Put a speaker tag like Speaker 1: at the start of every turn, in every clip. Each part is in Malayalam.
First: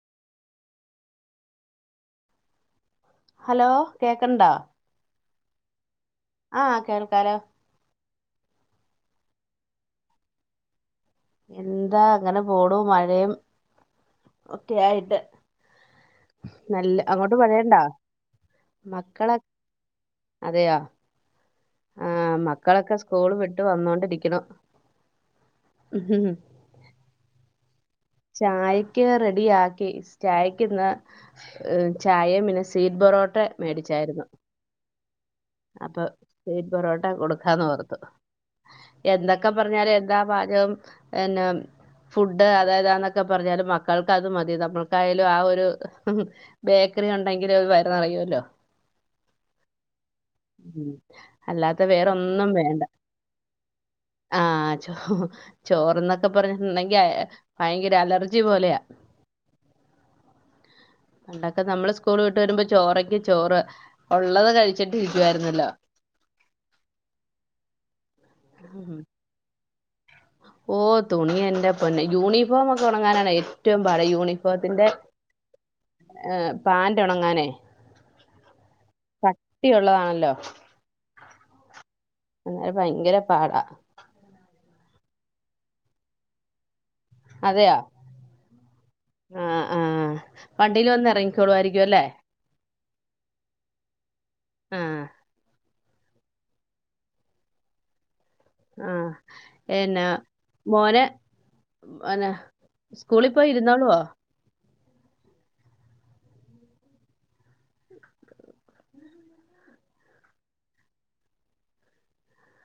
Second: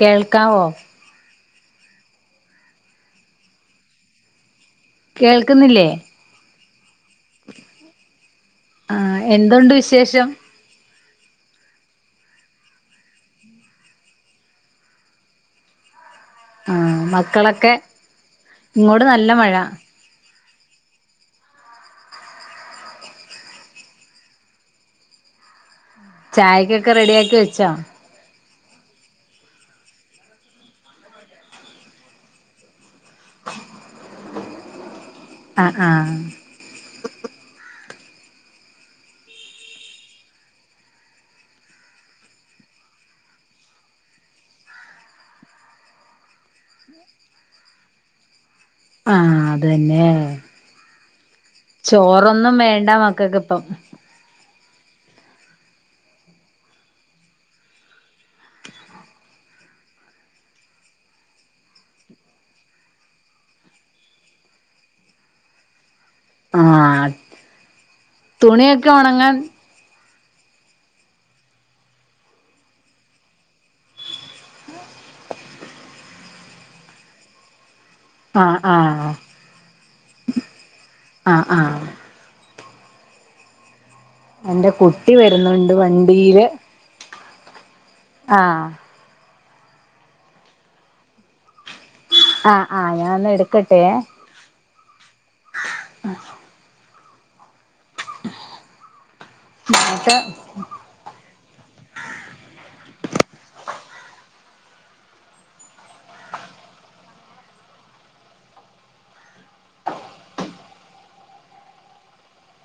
Speaker 1: കേൾക്കാവോ?
Speaker 2: ഹലോ കേക്കണ്ടാ?
Speaker 1: കേൾക്കുന്നില്ലേ?
Speaker 2: ആ കേൾക്കാലോ?
Speaker 1: ആ എന്തുണ്ട് വിശേഷം.
Speaker 2: എന്താ അങ്ങനെ പോണു മഴയും. ഒക്കെ ആയിട്ട്. നല്ല
Speaker 1: ആഹ്
Speaker 2: അങ്ങോട്ട്
Speaker 1: മക്കളൊക്കെ
Speaker 2: മഴയുണ്ടോ
Speaker 1: ഇങ്ങോട് നല്ല
Speaker 2: മക്കള
Speaker 1: മഴ
Speaker 2: അതെയാ ആ മക്കളൊക്കെ സ്കൂള് വിട്ട് വന്നോണ്ടിരിക്കുണു.
Speaker 1: ആയിരി ഒക്കെ റെഡിയാക്കി വച്ചോ?
Speaker 2: ചായക്ക് റെഡിയാക്കി ചായക്ക്ന്ന്. ചായയും പിന്നെ സീറ്റ് പൊറോട്ട മേടിച്ചായിരുന്നു.
Speaker 1: ആഹ്
Speaker 2: അപ്പൊ
Speaker 1: ആഹ്
Speaker 2: സീറ്റ് പൊറോട്ട കൊടുക്കാന്ന് പറഞ്ഞു. എന്തൊക്കെ പറഞ്ഞാലും എന്താ പാചകം ന്നെ ഫുഡ് അതായതാന്നൊക്കെ പറഞ്ഞാല് മക്കൾക്ക് അത് മതി നമ്മൾക്കായാലും ആ ഒരു ബേക്കറി ഉണ്ടെങ്കിൽ വയറു നിറയുല്ലോ.
Speaker 1: ആ അതന്നെ
Speaker 2: അല്ലാത്ത വേറൊന്നും
Speaker 1: ചോറൊന്നും
Speaker 2: വേണ്ട.
Speaker 1: മക്കൾക്ക് ഇപ്പം
Speaker 2: ആ ചോ ചോറന്നൊക്കെ പറഞ്ഞിട്ടുണ്ടെങ്കി ഭയങ്കര അലർജി പോലെയാ
Speaker 1: [inaudible]
Speaker 2: ണ്ടൊക്കെ നമ്മള് സ്കൂൾ വിട്ട് വരുമ്പോ ചോറങ്കി ചോറ്. ഉള്ളത് കഴിച്ച ചിട്ടിരിക്കുവായിരുന്നല്ലോ.
Speaker 1: ആ തുണിയൊക്കെ
Speaker 2: ഉം.
Speaker 1: ഉണങ്ങാൻ.
Speaker 2: ഓ തുണിയൻ്റെ പൊന്നെ യൂണിഫോമൊക്കെ ഒണങ്ങാനാണ് ഏറ്റവും പാട്. യൂണിഫോമത്തിന്റെ ഏഹ് പാന്റ് ഉണങ്ങാനേ
Speaker 1: ആഹ് ആഹ്
Speaker 2: കട്ടിയുള്ളതാണല്ലോ
Speaker 1: ആഹ് ആഹ്
Speaker 2: ന്നേ ഭയങ്കര പാടാ
Speaker 1: എന്റെ കുട്ടി വരുന്നുണ്ട് വണ്ടീയില്
Speaker 2: അതെയോ ആഹ് ആഹ് വണ്ടിൽ വന്ന് ഇറങ്ങിക്കോളുമായിരിക്കുംല്ലേ
Speaker 1: ആഹ് ആഹ് ഞാൻ ഒന്ന് എടുക്കട്ടെ
Speaker 2: ആഹ്
Speaker 1: [inaudible]
Speaker 2: ആഹ് എന്നാ
Speaker 1: എന്നിട്ട്
Speaker 2: മോനെ പിന്നെ സ്കൂളിൽ പോയി ഇരുന്നോളോ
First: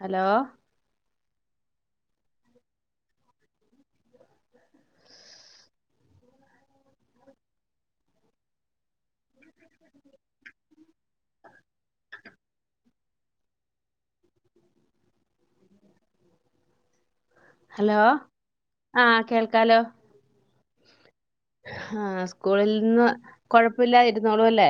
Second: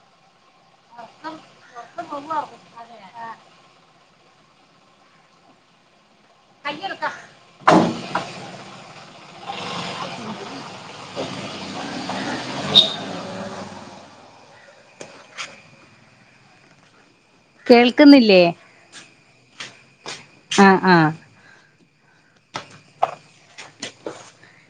Speaker 2: ഹലോ ഹലോ
Speaker 1: കേൾക്കുന്നില്ലേ
Speaker 2: ആഹ് കേൾക്കാലോ
Speaker 1: ആഹ് ആഹ്
Speaker 2: ആഹ് സ്കൂളിൽന്ന് കൊഴപ്പില്ലാതിരുന്നോളൂല്ലേ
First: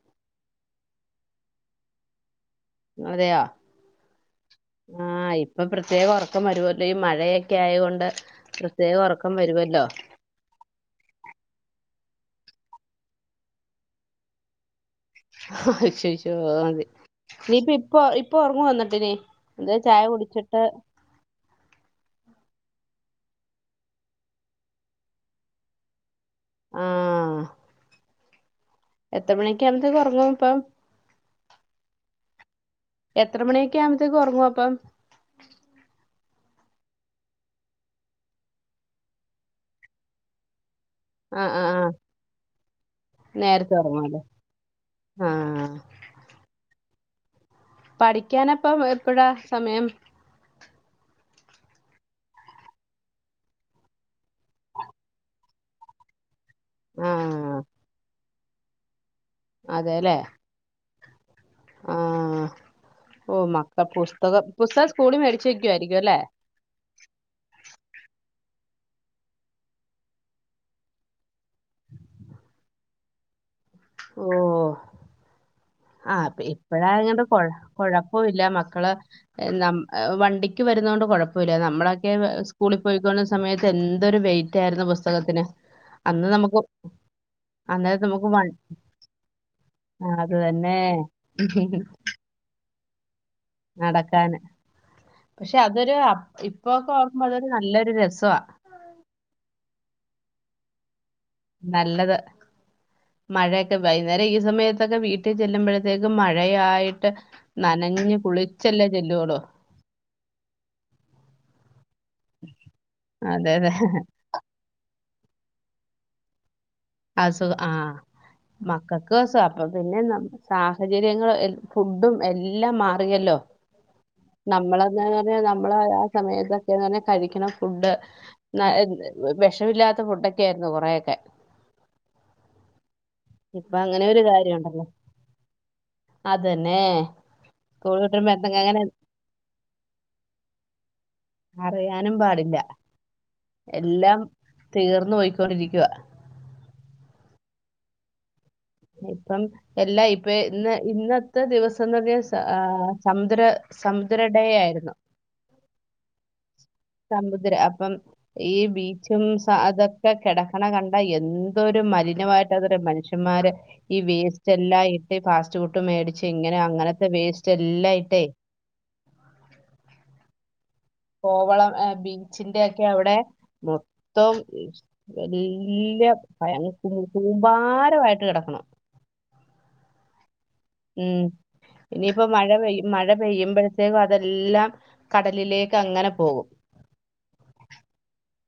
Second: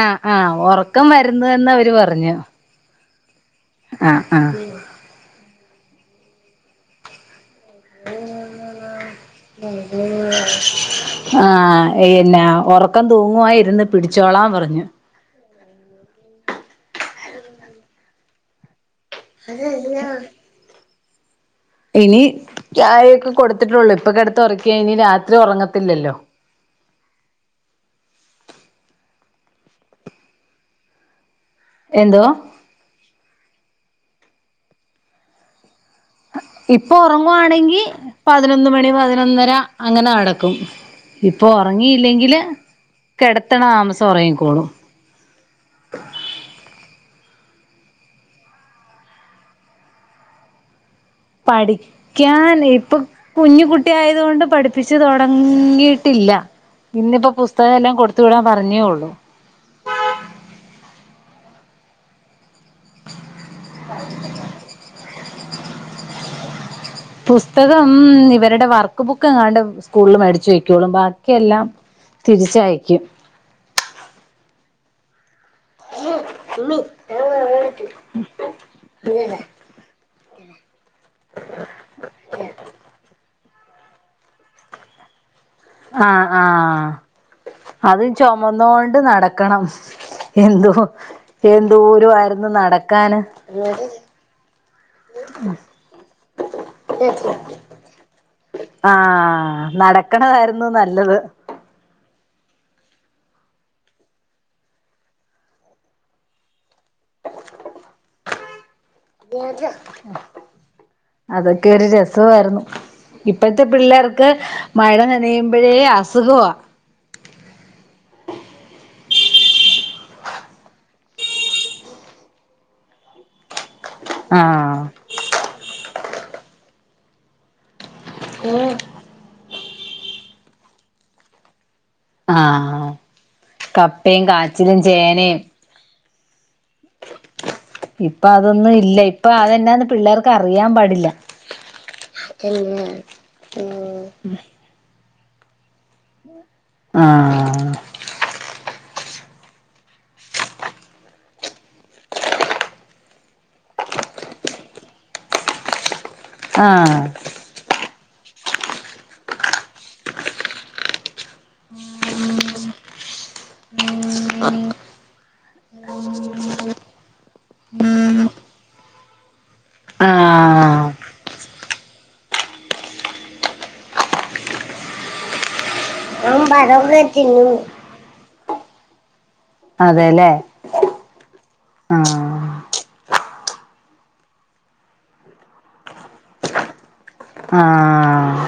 Speaker 1: ആഹ് ആഹ് ഉറക്കം വരുന്നുന്ന് അവര് പറഞ്ഞു
Speaker 2: അതെയാ
Speaker 1: ആഹ് ആഹ്
Speaker 2: ആഹ് ഇപ്പൊ പ്രത്യേകം ഒറക്കം വരുവോത്തേയും മഴയെ ഒക്കെയോണ്ട് പ്രത്യേകം ഒറക്കം വരുമല്ലോ
Speaker 1: [unintelligible] ആഹ് പിന്നെ ഉറക്കം തൂങ്ങുവായിരുന്ന് പിടിച്ചോളാ പറഞ്ഞു
Speaker 2: [unintelligible] അതെ നീയിപ്പ ഇപ്പ ഇപ്പൊ ഉറങ്ങു വന്നിട്ടിനി ത് ചായ കുടിച്ചിട്ട്
Speaker 1: ഇനി ചായയൊക്കെ കൊടുത്തിട്ടുള്ളൂ ഇപ്പൊക്കിടത്ത് ഉറക്കിയനി രാത്രി ഉറങ്ങത്തില്ലല്ലോ
Speaker 2: ആഹ് എത്ര മണിക്ക് ആവുമ്പകുറങ്ങും ഇപ്പം
Speaker 1: എന്തോ
Speaker 2: എത്ര മണിയൊക്കെ ആവുമ്പത്തേകുറങ്ങു അപ്പം
Speaker 1: ഇപ്പൊ ഉറങ്ങുവാണെങ്കിൽ പതിനൊന്ന് മണി പതിനൊന്നര അങ്ങനെ നടക്കും
Speaker 2: ആ
Speaker 1: ഇപ്പൊ
Speaker 2: ആ ആ
Speaker 1: ഉറങ്ങിയില്ലെങ്കില് കിടത്തണ താമസം ഉറങ്ങിക്കോളും
Speaker 2: ആഹ് പഠിക്കാനപ്പ എപ്പഴാ സമയം
Speaker 1: പഠിക്കൻ ഇപ്പൊ കുഞ്ഞു കുട്ടി ആയതകൊണ്ട് പഠിപ്പിച്ച തുടങ്ങിട്ടില്ല ഇന്നിപ്പോ
Speaker 2: ആ
Speaker 1: പുസ്തക എല്ലാം കൊടുത്തു വിടാൻ പറഞ്ഞേള്ളൂ
Speaker 2: അതെല്ലേ ആഹ് ഓഹ് മക്കൾ പുസ്തകം പുസ്തകം സ്കൂളി മേടിച്ച വെക്കുവായിരിക്കും അല്ലേ
Speaker 1: പുസ്തകം ഇവരുടെ വർക്ക് ബുക്ക് എങ്ങാണ്ട് സ്കൂളിൽ മേടിച്ചു വെക്കളും ബാക്കിയെല്ലാം തിരിച്ചയക്കും
Speaker 2: ഓഹ് ആഹ് ഇപ്പഴ അങ്ങട്ട കൊഴപ്പല്ല മക്കള് എല്ലാം വണ്ടി വരുന്നത കൊണ്ട് കുഴപ്പമില്ല നമ്മളൊക്കെ സ്കൂളിൽ പോയിക്കൊന്ന സമയത്ത് എന്തൊരു വെയിറ്റ് ആയിരുന്നു പുസ്തകത്തിന്
Speaker 1: ആഹ്
Speaker 2: അന്ന് നമുക്ക്
Speaker 1: ആഹ്
Speaker 2: അന്നേരം
Speaker 1: അതും
Speaker 2: നമുക്ക് വൺ
Speaker 1: ചുമന്നൊണ്ട് നടക്കണം
Speaker 2: ആ, അത്
Speaker 1: എന്തോ
Speaker 2: തന്നെ
Speaker 1: എന്തൂര ആയിരുന്നു നടക്കാന്
Speaker 2: നടക്കാന്, പക്ഷെ അതൊരു ഇപ്പോക്കെ ഓർക്കുമ്പോ അതൊരു നല്ലൊരു രസവാ
Speaker 1: ആഹ് നടക്കണതായ്ര്ന്നു നല്ലത്
Speaker 2: നല്ലത് മഴയക്കെ വൈന്നേരം ഈ സമയത്തൊക്കെ വീട്ടി ചെല്ലുമ്പഴത്തേക്ക് മഴയായി് ട്ട് നനഞ് കുളിച്ചല്ലേ ചെല്ലുവളൂ
Speaker 1: അതൊക്കെ ഒരു രസവാർന്നു
Speaker 2: അതെ
Speaker 1: ഇപ്പഴത്തെ
Speaker 2: അതെ
Speaker 1: പിള്ളേർ ക്ക് മഴ നനയുമ്പഴേ അസുഖവ
Speaker 2: അസുഖ ആഹ് മക്കക്ക് സ അപ്പൊ പിന്നെ സാഹചര്യങ്ങള് ഫുഡും എല്ലാം മാറിയല്ലോ
Speaker 1: ഉ
Speaker 2: നമ്മള എന്താ [unintelligible] നമ്മള് ആ സമയത്തൊക്കെങ്ങനെ കഴിക്കണ ഫുഡ് ന്ന വെഷമില്ലാത്ത ഫുഡൊക്കെ ആയിരുന്നു കുറേയൊക്കെ
Speaker 1: ആഹ്
Speaker 2: ഇപ്പൊ അങ്ങനെ ഒരു
Speaker 1: കപ്പയും
Speaker 2: കാര്യം
Speaker 1: കാച്ചിലും
Speaker 2: ഉണ്ടല്ലോ
Speaker 1: ചേനയും
Speaker 2: അതന്നെ സ്കൂൾ
Speaker 1: ഇപ്പൊ
Speaker 2: വിട്ടുമ്പോ എന്തെങ്കിലും
Speaker 1: അതൊന്നും
Speaker 2: അങ്ങനെ
Speaker 1: ഇല്ല ഇപ്പൊ അതെന്നാന്ന് പിള്ളേർക്ക് അറിയാൻ പാടില്ല
Speaker 2: അറിയാനും പാടില്ല
Speaker 1: ഉ
Speaker 2: എല്ലാം തീർന്നു പൊയ്ക്കൊണ്ടിരിക്കുവ
Speaker 1: ആഹ്
Speaker 2: ഇപ്പം എല്ലാ ഇപ്പൊ ഇന്ന് ഇന്നത്തെ ദിവസംന്ന്ക്കെ സ ആഹ് സമുദ്ര സമുദ്ര ഡേ ആയിരുന്നു
Speaker 1: ആഹ്
Speaker 2: മുദ്ര അപ്പം ഈ ബീച്ചും സ അതൊക്കെ കെടക്ക്ണ കണ്ട എന്തൊരു മലിനവായിട്ടതൊരു മനുഷ്യ -ന്മാര് ഈ വേസ്റ്റെല്ലാം ഇട്ട് ഫാസ്റ്റ് ഫുഡ് മേടിച്ച് ഇങ്ങനെ അങ്ങനത്തെ വേസ്റ്റ് എല്ലാം ഇട്ടേ
Speaker 1: ആഹ്
Speaker 2: കോവളം ബീച്ചിന്റെയൊക്കെ അവിടെ മൊത്തം വലിയ ഭയ കൂമ്പാരമായിട്ട് കിടക്കണം
Speaker 1: അതേ ലേ
Speaker 2: ഉം ഇനിയിപ്പ മഴ പെയ്യും മഴ പെയ്യുമ്പഴത്തേക്കതെല്ലാം കടലിലേക്കങ്ങനെ പോകും
Speaker 1: ആഹ്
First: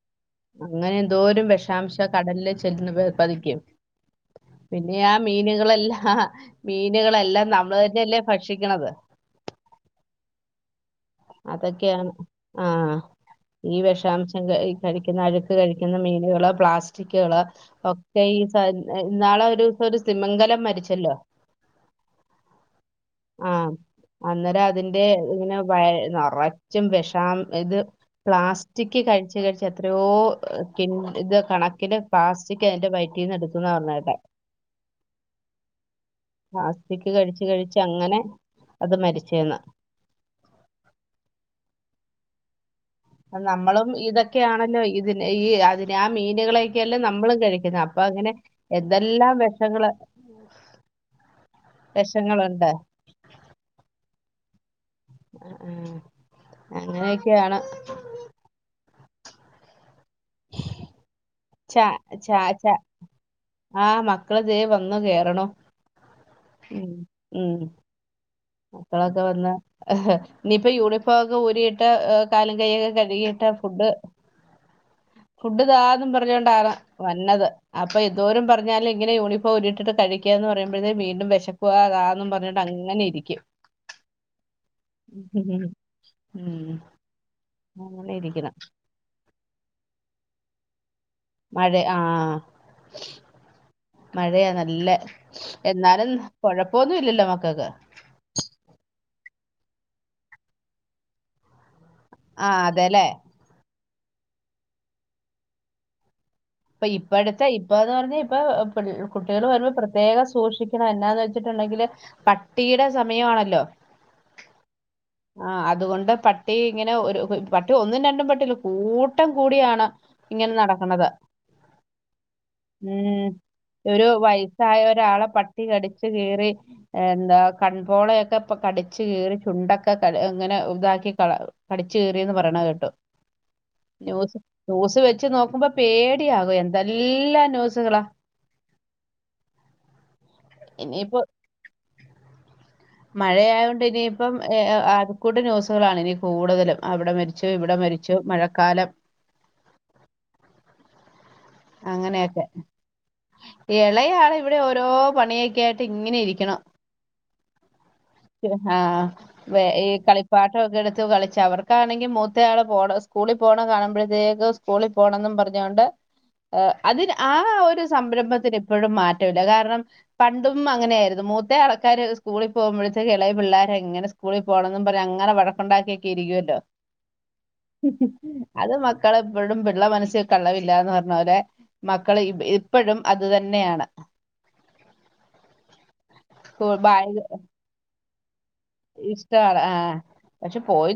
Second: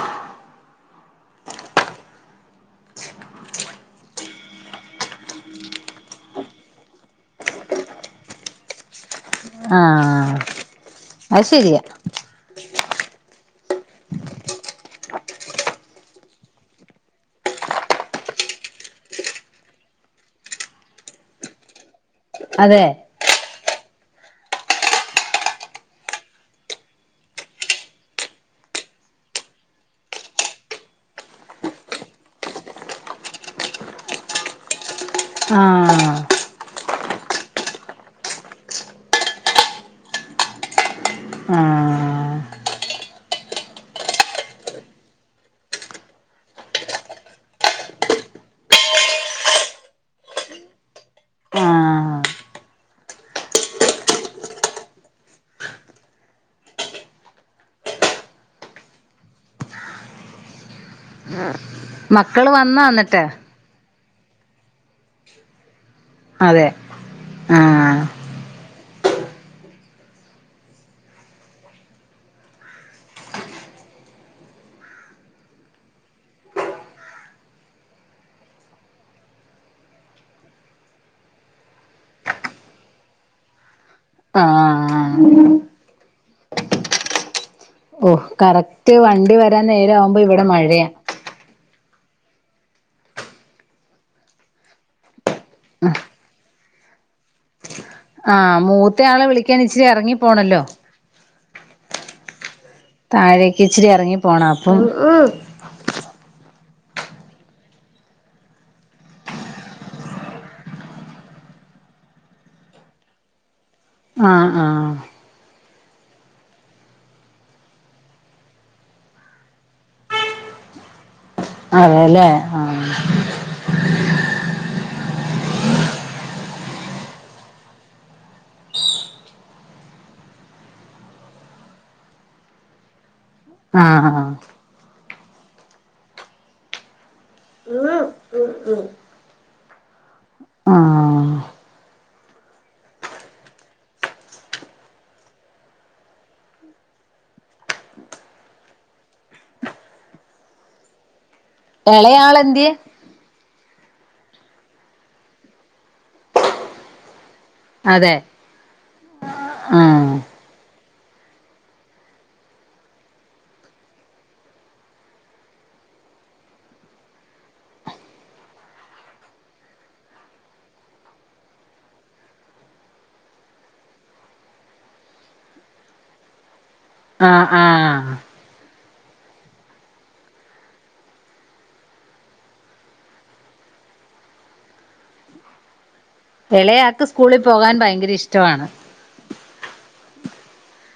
Speaker 2: അങ്ങനെന്തോരം വെഷാംശ കടലില് ചെന്ന് പതിക്കും പിന്നെ ആഹ് മീനുകളെല്ലാം മീനുകളെല്ലാം നമ്മള് തന്നെയല്ലേ ഭക്ഷിക്കണത്
Speaker 1: ആഹ് അത് ശരിയാ
Speaker 2: അതക്കെയാണ് ആഹ് ഈ വെഷാംശം ക കഴിക്കുന്ന അഴുക്ക് കഴിക്കുന്ന മീനുകള് പ്ലാസ്റ്റിക്കുകള് ഒക്കെ ഈ സ ഇന്നാളൊ രൂസം ഒരു സിമിങ്കലം മരിച്ചല്ലോ
Speaker 1: അതേ
Speaker 2: ആഹ് അന്നേരം അതിന്റെ ഇങ്ങനെ വഴ്‌ നറച്ചും വെഷാം ഇത് പ്ലാസ്റ്റിക്ക്‌ കഴിച്ച് കഴിച്ചെത്രയോ കിന്റ് ഇത് കണക്കില് പ്ലാസ്റ്റിക്ക്യതിന്റെ വയറ്റീന്ന് എടുത്തുന്ന പർഞ്ഞ് കേട്ടെ
Speaker 1: ആഹ്
Speaker 2: ആസ്ത്തിക്ക് കഴിച്ച് കഴിച്ച് അങ്ങനെ അത് മരിച്ചേന്ന്
Speaker 1: ആഹ്
Speaker 2: അത് നമ്മളും ഇതൊക്കെയാണല്ലോ ഇതിനെ ഈ അതിനെ ആ മീനുകളെയൊക്കെയല്ലേ നമ്മളും കഴിക്കുന്ന് അപ്പം അങ്ങനെ എന്തെല്ലാം വെഷങ്ങള്
Speaker 1: ആഹ്
Speaker 2: വെഷങ്ങള് ഉണ്ട് എഹ് ഏഹ് അങ്ങനെയൊക്കെയാണ് ച ചായ
Speaker 1: മക്കള്
Speaker 2: ച
Speaker 1: വന്നോ എന്നിട്ട്
Speaker 2: ആഹ് മക്കള് ദേ വന്നു കേറണു
Speaker 1: അതെ
Speaker 2: ഉം ഉം
Speaker 1: ആഹ്
Speaker 2: മക്കളൊക്കെ വന്നോ ഇനിയിപ്പോ യൂണിഫോ ഒക്കെ ഊരിയിട്ട് എ കാലും കയ്യും ഒക്കെ കഴുകീട്ട് ഫുഡ്ഡ് ഫുഡ്ഡു താന്നും പറഞ്ഞോണ്ടാണ് വന്നത് അപ്പം എന്തോരം പറഞ്ഞാല് ഇങ്ങനെ യൂണിഫോം ഊരിയിട്ടിട്ട് കഴിക്കാം എന്നു പറയുമ്പഴത്തേന് വീണ്ടും വെശക്കുക കാന്നും പറഞ്ഞോണ്ട് അങ്ങനെ ഇരിക്കും
Speaker 1: ആഹ്
Speaker 2: ഉം അങ്ങനെ
Speaker 1: ഓഹ്
Speaker 2: ഇരിക്കണം
Speaker 1: കറക്റ്റ് വണ്ടി വരാൻ നേരം ആവുമ്പ ഇവിടെ മഴയാ
Speaker 2: മഴ ആഹ് മഴയാ നല്ല എന്നാലും കൊഴപ്പോന്നും ഇല്ലല്ലോ മക്കൾക്ക്
Speaker 1: ആഹ് മൂത്ത ആളെ വിളിക്കാൻ ഇച്ചിരി എറങ്ങി പോണല്ലോ
Speaker 2: ആഹ് അതല്ലേ
Speaker 1: താഴേക്ക് ഇച്ചിരി എറങ്ങി പോണം അപ്പം
Speaker 2: ഇപ്പ ഇപ്പഴത്തെ ഇപ്പാന്ന് പറഞ്ഞാ ഇപ്പം കുട്ടികളു വരുമ്പ പ്രത്യേകം സൂക്ഷിക്കണം എന്നാന്ന് വെച്ചിട്ടുണ്ടെങ്കില് പട്ടീടെ സമയമാണല്ലോ
Speaker 1: ആഹ് ആഹ്
Speaker 2: ആ അതുകൊണ്ട് പട്ടി ഇങ്ങനെ ഒരു പട്ടി ഒന്നും രണ്ടും പട്ടിയല്ല കൂട്ടം കൂടിയാണ് ഇങ്ങനെ നടക്കണത്
Speaker 1: അതേല്ലേ
Speaker 2: ഉം ഒരു വയസായ ഒരാളെ പട്ടി കടിച്ചു കീറി എന്താ കൺപോളയൊക്കെ ഇപ്പ കടിച്ചു കീറി ചുണ്ടൊക്കെ ക ഇങ്ങനെ ഇതാക്കി കള കടിച്ചു കീറിയെന്ന് പറയണ കേട്ടു
Speaker 1: ആഹ്
Speaker 2: ന്യൂസ്
Speaker 1: ആഹ്
Speaker 2: ന്യൂസു വെച്ച് നോക്കുമ്പം പേടിയാകും എന്തെല്ലാം ന്യൂസുകളാ ഇനിയിപ്പം
Speaker 1: ആഹ്
Speaker 2: മഴയായോണ്ട് ഇനിയിപ്പം എഹ് ആഹ് ആകെ കൂടി ന്യൂസുകളാണ് ഇനി കൂടുതലും അവിടെ മരിച്ചു ഇവിടെ മരി ച്ചു മഴക്കാലം അങ്ങനെയൊക്കെ
Speaker 1: എളയാളെന്ത്യേ?
Speaker 2: ഇളയാള് ഇവിടെ ഓരോ പണിയൊക്കെ ആയിട്ട് ഇങ്ങനെ ഇരിക്കണം
Speaker 1: അതെ
Speaker 2: ആഹ് വെ ഈ
Speaker 1: ആഹ്
Speaker 2: കളി പാട്ട ഒക്കെ എടുത്ത് കളിച്ചു അവർക്കാണെങ്കി മൂത്ത ആള് പോണ സ്കൂളിൽ പോണ കാണുമ്പോഴത്തേക്കും സ്കൂളിൽ പോകണെന്നും പറഞ്ഞുകൊണ്ട് അതിന് ആ ഒരു സംരംഭത്തിന് ഇപ്പോഴും മാറ്റമില്ല. കാരണം പണ്ടും അങ്ങനെയായിരുന്നു. മൂത്ത ആൾക്കാര് സ്കൂളിൽ പോകുമ്പോഴേക്കും ഇളയ പിള്ളേര് എങ്ങനെ സ്കൂളിൽ പോകണംന്നും പറഞ്ഞു അങ്ങനെ വഴക്കുണ്ടാക്കിയൊക്കെ ഇരിക്കുമല്ലോ.
Speaker 1: ആഹ് ആഹ്
Speaker 2: അത് മക്കളെപ്പോഴും പിള്ള മനസ്സി കള്ളമില്ലെന്ന് പറഞ്ഞ പോലെ മക്കള് ഇപ്പോഴും അത് തന്നെയാണ് സ്കൂൾ
Speaker 1: ഇളയാൾക്ക് സ്കൂളിൽ പോകാൻ ഭയങ്കര ഇഷ്ടമാണ്.
Speaker 2: ഇഷ്ടാ ആഹ് പക്ഷെ പോയി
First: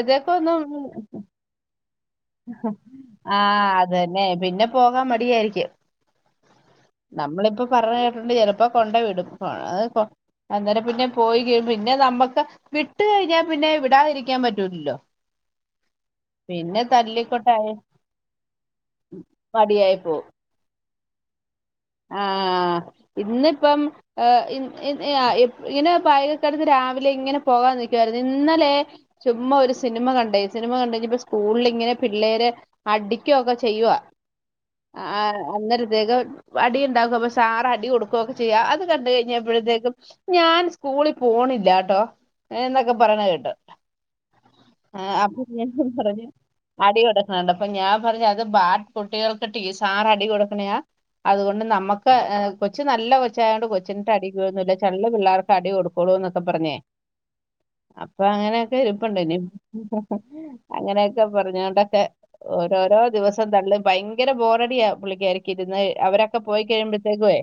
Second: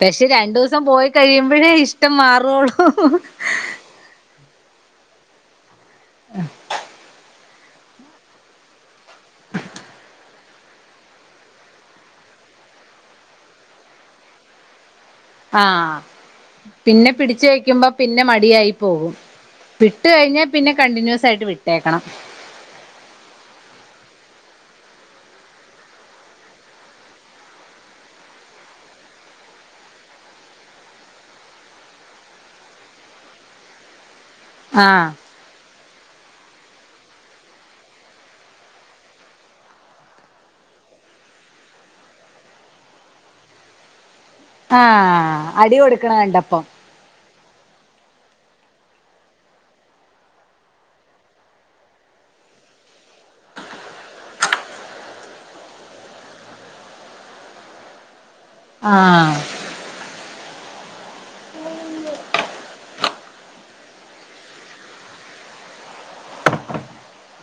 Speaker 1: പക്ഷെ
Speaker 2: ഒന്നും
Speaker 1: രണ്ടൂസം പോയി കഴിയുമ്പഴേ ഇഷ്ടം മാറുള്ളൂ.
Speaker 2: ആഹ് അത് തന്നെ പിന്നെ പോകാൻ മടിയായിരിക്കും.
Speaker 1: ആഹ്
Speaker 2: നമ്മളിപ്പ പറഞ്ഞ കേട്ടിട്ട് ചിലപ്പോ കൊണ്ട് വിടും അന്നേരം പിന്നെ പോയി കഴിയുമ്പോ പിന്നെ നമ്മക്ക് വിട്ട് കഴിഞ്ഞാൽ പിന്നെ വിടാതിരിക്കാൻ പറ്റൂലല്ലോ
Speaker 1: ആഹ് പിന്നെ പിടിച്ചു വെക്കുമ്പോൾ പിന്നെ മടിയായി പോകും
Speaker 2: മടിയായി
Speaker 1: വിട്ട്
Speaker 2: പോവും
Speaker 1: കഴിഞ്ഞാ പിന്നെ കണ്ടിന്യൂസ് ആയിട്ട് വിട്ടേക്കണം
Speaker 2: ആഹ് ഇന്നിപ്പം ഇങ്ങനെ ബായിഗ്ക്ക് എടത്ത് രാവിലെ ഇങ്ങനെ പോകാൻ നിക്കുവായിരുന്നു ഇന്നലെ ചുമ്മാ ഒരു സിനിമ കണ്ടേ സിനിമ കണ്ട് കഴിഞ്ഞപ്പ സ്കൂളിൽ ഇങ്ങനെ പിള്ളേര് അടിക്കൊക്കെ ചെയ്യുവാ ആ
Speaker 1: ആഹ്
Speaker 2: അന്നരത്തേക്ക് അടി ഉണ്ടാക്കും. അപ്പൊ സാറ് അടി കൊടുക്കുകുവൊക്കെ ചെയ്യാ അത് കണ്ട് കഴിഞ്ഞപ്പോഴത്തേക്കും ഞാൻ സ്കൂളിൽ പോണില്ലാട്ടോ എന്നൊക്കെ പറയുന്ന കേട്ടു ആ അപ്പൊ
Speaker 1: ആഹ്
Speaker 2: ഞാൻ
Speaker 1: അടി കൊടുക്കണ
Speaker 2: പറഞ്ഞു
Speaker 1: കണ്ടപ്പം
Speaker 2: അടി കൊടുക്കണ കണ്ടപ്പം. അപ്പൊ ഞാൻ പറഞ്ഞു അത് ബാഡ് കുട്ടികൾക്ക് ടീ സാർ അടി കൊടുക്കണയാ. അതുകൊണ്ട് നമ്മക്ക് കൊച്ചു നല്ല കൊച്ചായ കൊണ്ട കൊച്ചിനിട്ട് അടിക്കൊന്നുമില്ല ചളള് പിള്ളേർക്ക് അടി കൊടുക്കോളൂ എന്നൊക്കെ പറഞ്ഞേ
Speaker 1: [inaudible]
Speaker 2: അപ്പൊ അങ്ങനെയൊക്കെ ഇരിപ്പുണ്ട് ഇനി
Speaker 1: ആഹ്
Speaker 2: അങ്ങനെയൊക്കെ പറഞ്ഞോണ്ടൊക്കെ ഓരോരോ ദിവസം തള്ളി ഭയങ്കര ബോറടിയാ പുള്ളിക്കാരിക്ക് ഇരുന്ന് അവരൊക്കെ പോയി കഴിയുമ്പോഴത്തേക്കുവേ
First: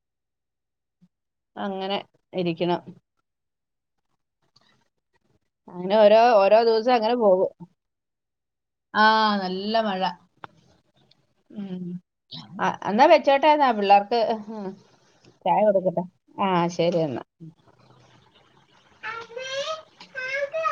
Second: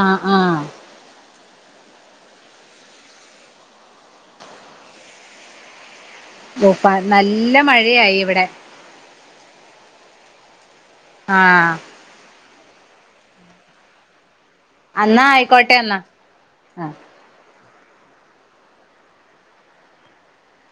Speaker 1: ആഹ് ആഹ്
Speaker 2: അങ്ങനെ ഇരിക്കണു അങ്ങനെ ഓരോ ഓരോ
Speaker 1: ഓ
Speaker 2: ദിവസം അങ്ങനെ പോകും
Speaker 1: നല്ല മഴയായി ഇവിടെ
Speaker 2: ആഹ് നല്ല മഴ
Speaker 1: ആഹ്
Speaker 2: ഉം അന്നാ വെച്ചോട്ടായിന്നാ പിള്ളേർക്ക് ഉം
Speaker 1: അന്നാ
Speaker 2: ചായ
Speaker 1: ആയിക്കോട്ടെ എന്നാ
Speaker 2: കൊടുക്കട്ടെ ആഹ് ശരി എന്നാ അമ്മേ. ചായ താ..